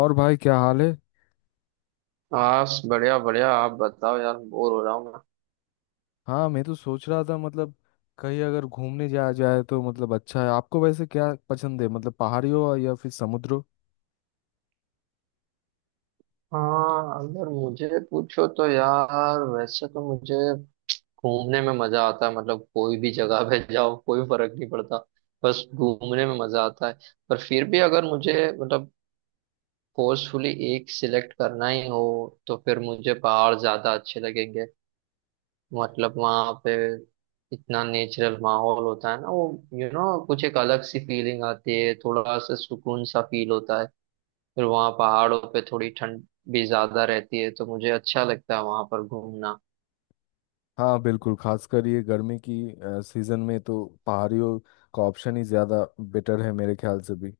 और भाई क्या हाल है। बस बढ़िया बढ़िया आप बताओ यार बोर हो रहा हूँ मैं। हाँ, मैं तो सोच रहा था मतलब कहीं अगर घूमने जाया जाए तो मतलब अच्छा है। आपको वैसे क्या पसंद है मतलब पहाड़ी हो या फिर समुद्र हो। हाँ, अगर मुझे पूछो तो यार, वैसे तो मुझे घूमने में मजा आता है। मतलब कोई भी जगह पे जाओ, कोई फर्क नहीं पड़ता, बस घूमने में मजा आता है। पर फिर भी अगर मुझे मतलब फोर्सफुली एक सिलेक्ट करना ही हो तो फिर मुझे पहाड़ ज्यादा अच्छे लगेंगे। मतलब वहां पे इतना नेचुरल माहौल होता है ना वो, यू you नो know, कुछ एक अलग सी फीलिंग आती है, थोड़ा सा सुकून सा फील होता है। फिर वहाँ पहाड़ों पे थोड़ी ठंड भी ज्यादा रहती है तो मुझे अच्छा लगता है वहां पर घूमना। हाँ बिल्कुल, खासकर ये गर्मी की सीजन में तो पहाड़ियों का ऑप्शन ही ज़्यादा बेटर है मेरे ख्याल से भी।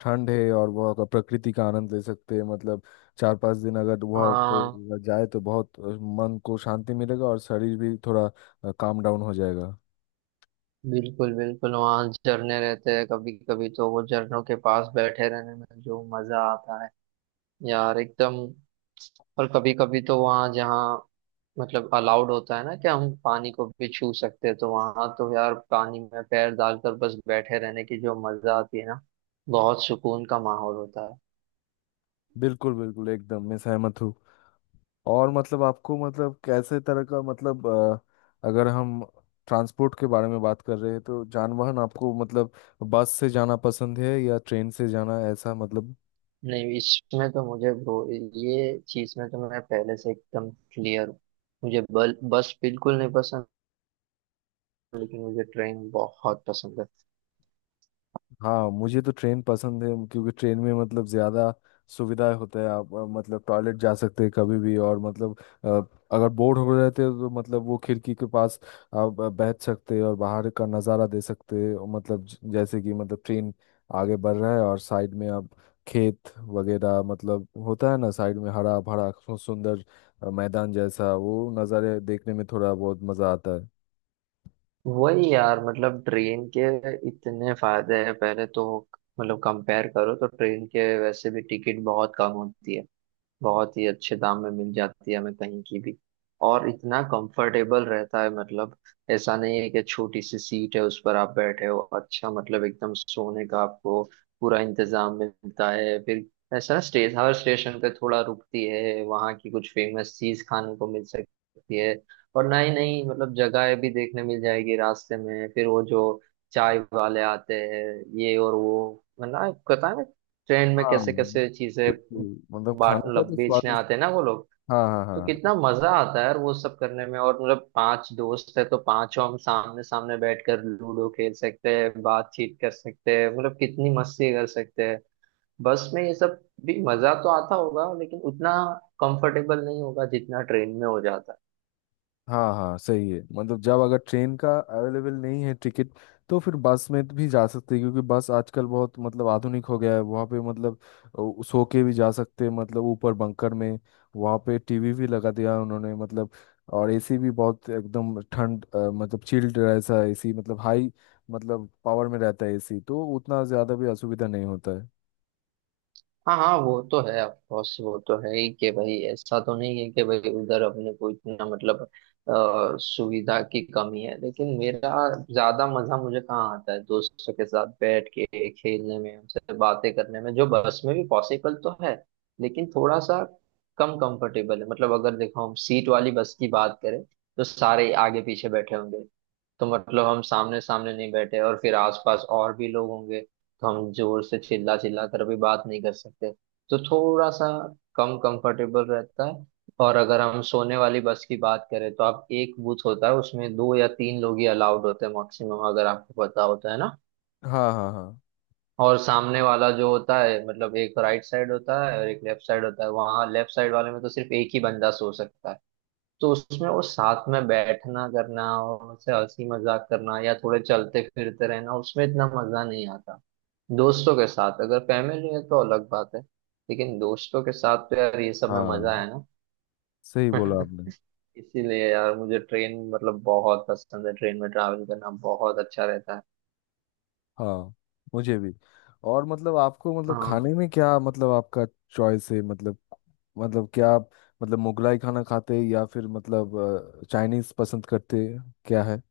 ठंड है और वह का प्रकृति का आनंद ले सकते हैं मतलब चार पांच दिन अगर वह हाँ, पे जाए तो बहुत मन को शांति मिलेगा और शरीर भी थोड़ा काम डाउन हो जाएगा। बिल्कुल बिल्कुल वहाँ झरने रहते हैं, कभी कभी तो वो झरनों के पास बैठे रहने में जो मजा आता है यार, एकदम। और कभी कभी तो वहाँ जहाँ मतलब अलाउड होता है ना कि हम पानी को भी छू सकते हैं, तो वहाँ तो यार पानी में पैर डालकर बस बैठे रहने की जो मजा आती है ना, बहुत सुकून का माहौल होता है। बिल्कुल बिल्कुल, एकदम मैं सहमत हूँ। और मतलब आपको मतलब कैसे तरह का मतलब अगर हम ट्रांसपोर्ट के बारे में बात कर रहे हैं तो जानवाहन आपको मतलब बस से जाना पसंद है या ट्रेन से जाना, ऐसा मतलब। नहीं, इसमें तो मुझे ब्रो, ये चीज में तो मैं पहले से एकदम क्लियर हूँ। बस बिल्कुल नहीं पसंद, लेकिन मुझे ट्रेन बहुत पसंद है। हाँ मुझे तो ट्रेन पसंद है क्योंकि ट्रेन में मतलब ज़्यादा सुविधाएं होता है। आप मतलब टॉयलेट जा सकते हैं कभी भी, और मतलब अ, अगर बोर हो रहे थे तो मतलब वो खिड़की के पास आप बैठ सकते हैं और बाहर का नज़ारा दे सकते हैं। और मतलब जैसे कि मतलब ट्रेन आगे बढ़ रहा है और साइड में आप खेत वगैरह मतलब होता है ना साइड में हरा भरा सुंदर मैदान जैसा वो नज़ारे देखने में थोड़ा बहुत मज़ा आता है। वही यार, मतलब ट्रेन के इतने फायदे हैं। पहले तो मतलब कंपेयर करो तो ट्रेन के वैसे भी टिकट बहुत कम होती है, बहुत ही अच्छे दाम में मिल जाती है हमें कहीं की भी। और इतना कंफर्टेबल रहता है, मतलब ऐसा नहीं है कि छोटी सी सीट है उस पर आप बैठे हो। अच्छा मतलब एकदम सोने का आपको पूरा इंतजाम मिलता है। फिर ऐसा स्टेशन, हर स्टेशन पे थोड़ा रुकती है, वहाँ की कुछ फेमस चीज खाने को मिल सकती है। और नई नई मतलब जगहें भी देखने मिल जाएगी रास्ते में। फिर वो जो चाय वाले आते हैं ये और वो मतलब, पता है ट्रेन में हाँ कैसे कैसे चीजें बिल्कुल, मतलब बाट खाने का मतलब तो बेचने स्वादिष्ट। आते हैं ना वो लोग, हाँ हाँ तो हाँ। कितना मजा आता है यार वो सब करने में। और मतलब पांच दोस्त है तो पांचों हम सामने सामने बैठकर लूडो खेल सकते हैं, बातचीत कर सकते हैं, मतलब कितनी मस्ती कर सकते हैं। बस में ये सब भी मजा तो आता होगा, लेकिन उतना कंफर्टेबल नहीं होगा जितना ट्रेन में हो जाता है। हाँ हाँ, सही है। मतलब जब अगर ट्रेन का अवेलेबल नहीं है टिकट तो फिर बस में भी जा सकते हैं क्योंकि बस आजकल बहुत मतलब आधुनिक हो गया है। वहाँ पे मतलब सो के भी जा सकते हैं मतलब ऊपर बंकर में। वहाँ पे टीवी भी लगा दिया है उन्होंने मतलब। और एसी भी बहुत एकदम ठंड मतलब चिल्ड ऐसा एसी, मतलब हाई मतलब पावर में रहता है एसी, तो उतना ज़्यादा भी असुविधा नहीं होता है। हाँ हाँ, वो तो है ऑफ कोर्स। वो तो है ही कि भाई, ऐसा तो नहीं है कि भाई उधर अपने को इतना मतलब सुविधा की कमी है। लेकिन मेरा ज्यादा मजा मुझे कहाँ आता है, दोस्तों के साथ बैठ के खेलने में, उनसे बातें करने में, जो बस में भी पॉसिबल तो है लेकिन थोड़ा सा कम कंफर्टेबल है। मतलब अगर देखो हम सीट वाली बस की बात करें, तो सारे आगे पीछे बैठे होंगे, तो मतलब हम सामने सामने नहीं बैठे और फिर आसपास और भी लोग होंगे, तो हम जोर से चिल्ला चिल्ला कर भी बात नहीं कर सकते। तो थोड़ा सा कम कंफर्टेबल रहता है। और अगर हम सोने वाली बस की बात करें तो आप एक बूथ होता है, उसमें दो या तीन लोग ही अलाउड होते हैं मैक्सिमम, अगर आपको पता होता है ना। हाँ हाँ हाँ। और सामने वाला जो होता है मतलब एक राइट साइड होता है और एक लेफ्ट साइड होता है, वहाँ लेफ्ट साइड वाले में तो सिर्फ एक ही बंदा सो सकता है। तो उसमें वो साथ में बैठना करना और उनसे हंसी मजाक करना या थोड़े चलते फिरते रहना, उसमें इतना मजा नहीं आता। दोस्तों के साथ, अगर फैमिली है तो अलग बात है, लेकिन दोस्तों के साथ तो यार ये सब में मजा हाँ, है ना। सही बोला आपने। इसीलिए यार मुझे ट्रेन मतलब बहुत पसंद है, ट्रेन में ट्रैवल करना बहुत अच्छा रहता है। हाँ, मुझे भी। और मतलब आपको मतलब हाँ, खाने में क्या मतलब आपका चॉइस है मतलब, मतलब क्या आप मतलब मुगलाई खाना खाते हैं या फिर मतलब चाइनीज पसंद करते हैं? क्या है।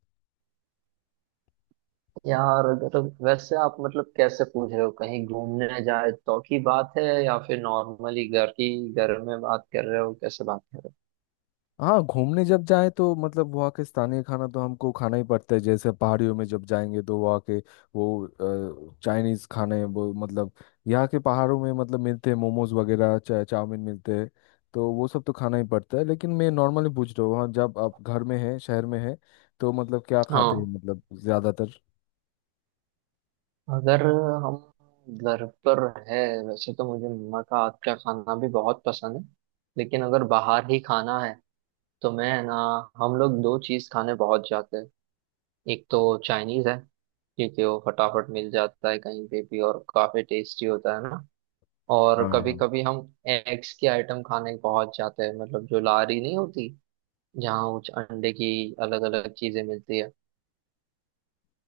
यार अगर, वैसे आप मतलब कैसे पूछ रहे हो? कहीं घूमने जाए तो की बात है या फिर नॉर्मली घर की, घर में बात कर रहे हो, कैसे बात कर रहे हाँ घूमने जब जाएं तो मतलब वहाँ के स्थानीय खाना तो हमको खाना ही पड़ता है। जैसे पहाड़ियों में जब जाएंगे तो वहाँ के वो चाइनीज खाने वो मतलब यहाँ के पहाड़ों में मतलब मिलते हैं मोमोज वगैरह, चाउमीन मिलते हैं। तो वो सब तो खाना ही पड़ता है। लेकिन मैं नॉर्मली पूछ रहा हूँ वहाँ जब आप घर में हैं, शहर में हैं तो मतलब क्या हो? खाते हैं हाँ, मतलब ज़्यादातर। अगर हम घर पर है, वैसे तो मुझे मम्मा का हाथ का खाना भी बहुत पसंद है। लेकिन अगर बाहर ही खाना है तो मैं ना, हम लोग दो चीज खाने पहुंच जाते हैं। एक तो चाइनीज है, क्योंकि वो फटाफट मिल जाता है कहीं पे भी और काफी टेस्टी होता है ना। और हाँ कभी हाँ। कभी हम एग्स की आइटम खाने पहुंच जाते हैं, मतलब जो लारी नहीं होती, जहाँ कुछ अंडे की अलग अलग चीजें मिलती है,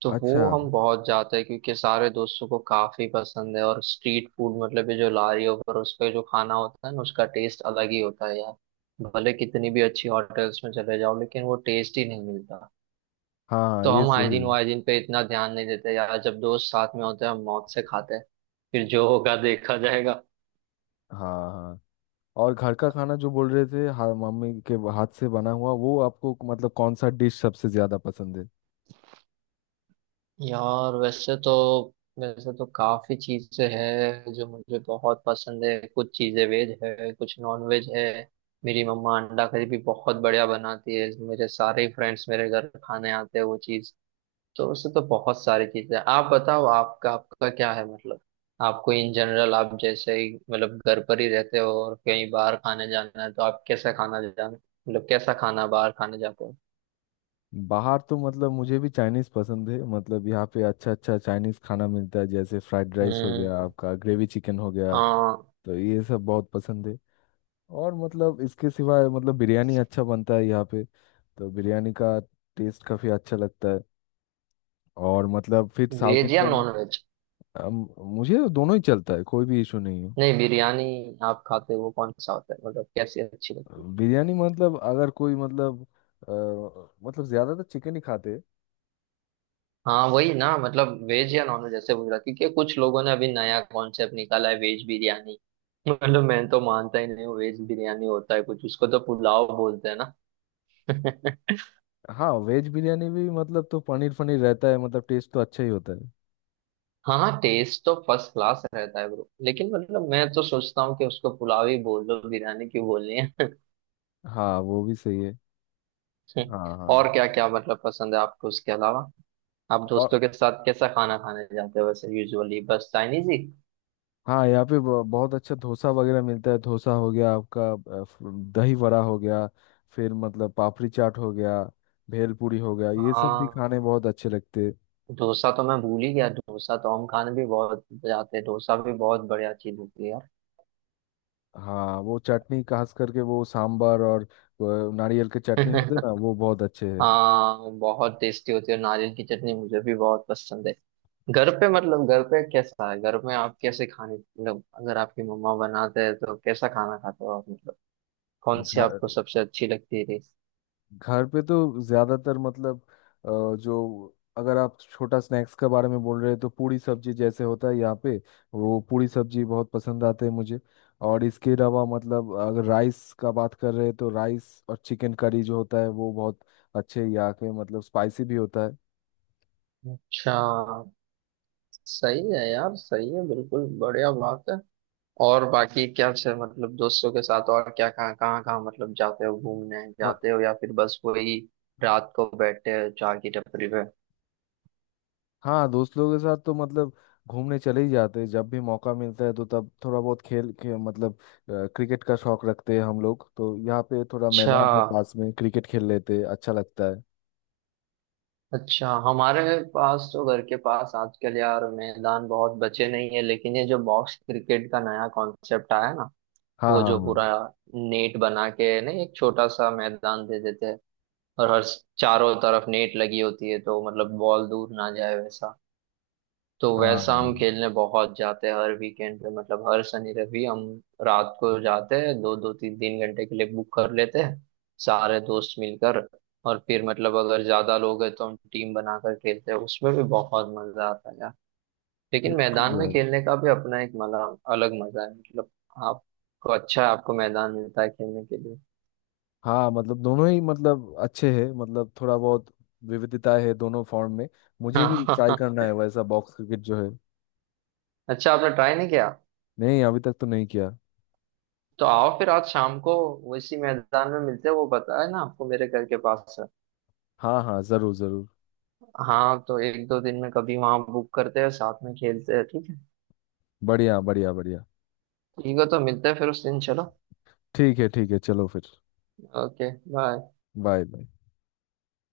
तो अच्छा। वो हम बहुत जाते हैं क्योंकि सारे दोस्तों को काफी पसंद है। और स्ट्रीट फूड मतलब ये जो लारी पर, उस पे जो खाना होता है ना, उसका टेस्ट अलग ही होता है यार। भले कितनी भी अच्छी होटल्स में चले जाओ, लेकिन वो टेस्ट ही नहीं मिलता। हाँ हाँ, तो ये हम सही हाइजीन है। वाइजीन पे इतना ध्यान नहीं देते यार, जब दोस्त साथ में होते हैं हम मौत से खाते हैं, फिर जो होगा देखा जाएगा। हाँ हाँ। और घर का खाना जो बोल रहे थे मम्मी के हाथ से बना हुआ, वो आपको मतलब कौन सा डिश सबसे ज्यादा पसंद है। यार वैसे तो काफी चीजें हैं जो मुझे बहुत पसंद है। कुछ चीजें वेज है, कुछ नॉन वेज है। मेरी मम्मा अंडा करी भी बहुत बढ़िया बनाती है, मेरे सारे फ्रेंड्स मेरे घर खाने आते हैं वो चीज। तो वैसे तो बहुत सारी चीजें हैं। आप बताओ, आपका आपका क्या है मतलब? आपको इन जनरल, आप जैसे ही मतलब घर पर ही रहते हो और कहीं बाहर खाने जाना है तो आप कैसा खाना जाना, मतलब कैसा खाना बाहर खाने जाते हो? बाहर तो मतलब मुझे भी चाइनीज पसंद है। मतलब यहाँ पे अच्छा अच्छा चाइनीज खाना मिलता है जैसे फ्राइड राइस हो गया, हम्म। आपका ग्रेवी चिकन हो गया, हाँ। तो ये सब बहुत पसंद है। और मतलब इसके सिवाय मतलब बिरयानी अच्छा बनता है यहाँ पे, तो बिरयानी का टेस्ट काफ़ी अच्छा लगता है। और मतलब फिर साउथ वेज या इंडियन। Non veg? मुझे दोनों ही चलता है, कोई भी इशू नहीं है। नहीं, बिरयानी आप खाते हो वो कौन सा होता है, मतलब कैसी अच्छी लगती है? बिरयानी मतलब अगर कोई मतलब मतलब ज्यादा तो चिकन ही खाते। हाँ वही ना, मतलब वेज या नॉन वेज ऐसे पूछ रहा, क्योंकि कुछ लोगों ने अभी नया कॉन्सेप्ट निकाला है वेज बिरयानी। मतलब मैं तो मानता ही नहीं हूँ वेज बिरयानी होता है कुछ, उसको तो पुलाव बोलते हैं ना। हाँ, वेज बिरयानी भी मतलब तो पनीर फनीर रहता है, मतलब टेस्ट तो अच्छा ही होता है। हाँ, टेस्ट तो फर्स्ट क्लास रहता है ब्रो, लेकिन मतलब मैं तो सोचता हूँ कि उसको पुलाव ही बोल दो, बिरयानी क्यों बोलनी है। हाँ वो भी सही है। हाँ हाँ। और क्या क्या मतलब पसंद है आपको उसके अलावा? आप दोस्तों और के साथ कैसा खाना खाने जाते हो वैसे यूजुअली, बस चाइनीज ही? हाँ यहाँ पे बहुत अच्छा डोसा वगैरह मिलता है। डोसा हो गया आपका, अ, फ- दही वड़ा हो गया, फिर मतलब पापड़ी चाट हो गया, भेलपूरी हो गया, ये सब भी खाने हाँ, बहुत अच्छे लगते हैं। डोसा तो मैं भूल ही गया। डोसा तो हम खाने भी बहुत जाते हैं, डोसा भी बहुत बढ़िया चीज होती है हाँ वो चटनी खास करके वो सांबर और नारियल के चटनी होते हैं यार। ना, वो बहुत अच्छे हाँ, बहुत टेस्टी होती है नारियल की चटनी, मुझे भी बहुत पसंद है। घर पे मतलब, घर पे कैसा है, घर में आप कैसे खाने, मतलब अगर आपकी मम्मा बनाते हैं तो कैसा खाना खाते हो आप मतलब, कौन सी आपको है। सबसे अच्छी लगती है डिश? घर पे तो ज्यादातर मतलब अ, जो अगर आप छोटा स्नैक्स के बारे में बोल रहे हैं तो पूरी सब्जी जैसे होता है यहाँ पे, वो पूरी सब्जी बहुत पसंद आते हैं मुझे। और इसके अलावा मतलब अगर राइस का बात कर रहे हैं तो राइस और चिकन करी जो होता है वो बहुत अच्छे यहाँ के, मतलब स्पाइसी भी होता अच्छा। सही है यार, सही है, बिल्कुल बढ़िया बात है। और बाकी क्या से मतलब दोस्तों के साथ और क्या कहाँ कहाँ कहाँ मतलब जाते हो, घूमने है। जाते हो या फिर बस वही रात को बैठते हो चाय की टपरी पे? हाँ दोस्त लोगों के साथ तो मतलब घूमने चले ही जाते हैं। जब भी मौका मिलता है तो तब थोड़ा बहुत खेल के मतलब क्रिकेट का शौक रखते हैं हम लोग, तो यहाँ पे थोड़ा अच्छा। मैदान है पास में, क्रिकेट खेल लेते हैं, अच्छा लगता है। अच्छा, हमारे पास तो घर के पास आजकल यार मैदान बहुत बचे नहीं है, लेकिन ये जो बॉक्स क्रिकेट का नया कॉन्सेप्ट आया ना, हाँ वो जो हाँ हाँ। पूरा नेट बना के ना, एक छोटा सा मैदान दे देते हैं और हर चारों तरफ नेट लगी होती है तो मतलब बॉल दूर ना जाए वैसा। तो हाँ हाँ, वैसा हम खेलने बहुत जाते हैं हर वीकेंड पे, मतलब हर शनि रवि हम रात को जाते हैं, दो दो तीन तीन घंटे के लिए बुक कर लेते हैं सारे दोस्त मिलकर। और फिर मतलब अगर ज्यादा लोग हैं तो हम टीम बनाकर खेलते हैं, उसमें भी बहुत मजा आता है यार। लेकिन बिल्कुल मैदान में यार। खेलने का भी अपना एक मजा, अलग मजा है मतलब। आपको अच्छा है, आपको मैदान मिलता है खेलने के लिए। हाँ मतलब दोनों ही मतलब अच्छे हैं, मतलब थोड़ा बहुत विविधता है दोनों फॉर्म में। मुझे भी हाँ। ट्राई करना है वैसा बॉक्स क्रिकेट जो है। अच्छा, आपने ट्राई नहीं किया? नहीं, अभी तक तो नहीं किया। तो आओ फिर आज शाम को उसी मैदान में मिलते हैं, वो पता है ना आपको, मेरे घर के पास। हाँ हाँ, जरूर जरूर। हाँ तो एक दो दिन में कभी वहां बुक करते हैं, साथ में खेलते हैं, ठीक है। बढ़िया बढ़िया बढ़िया। ठीक है, तो मिलते हैं फिर उस दिन, चलो। ठीक है, ठीक है, चलो फिर। Okay, bye. Bye bye.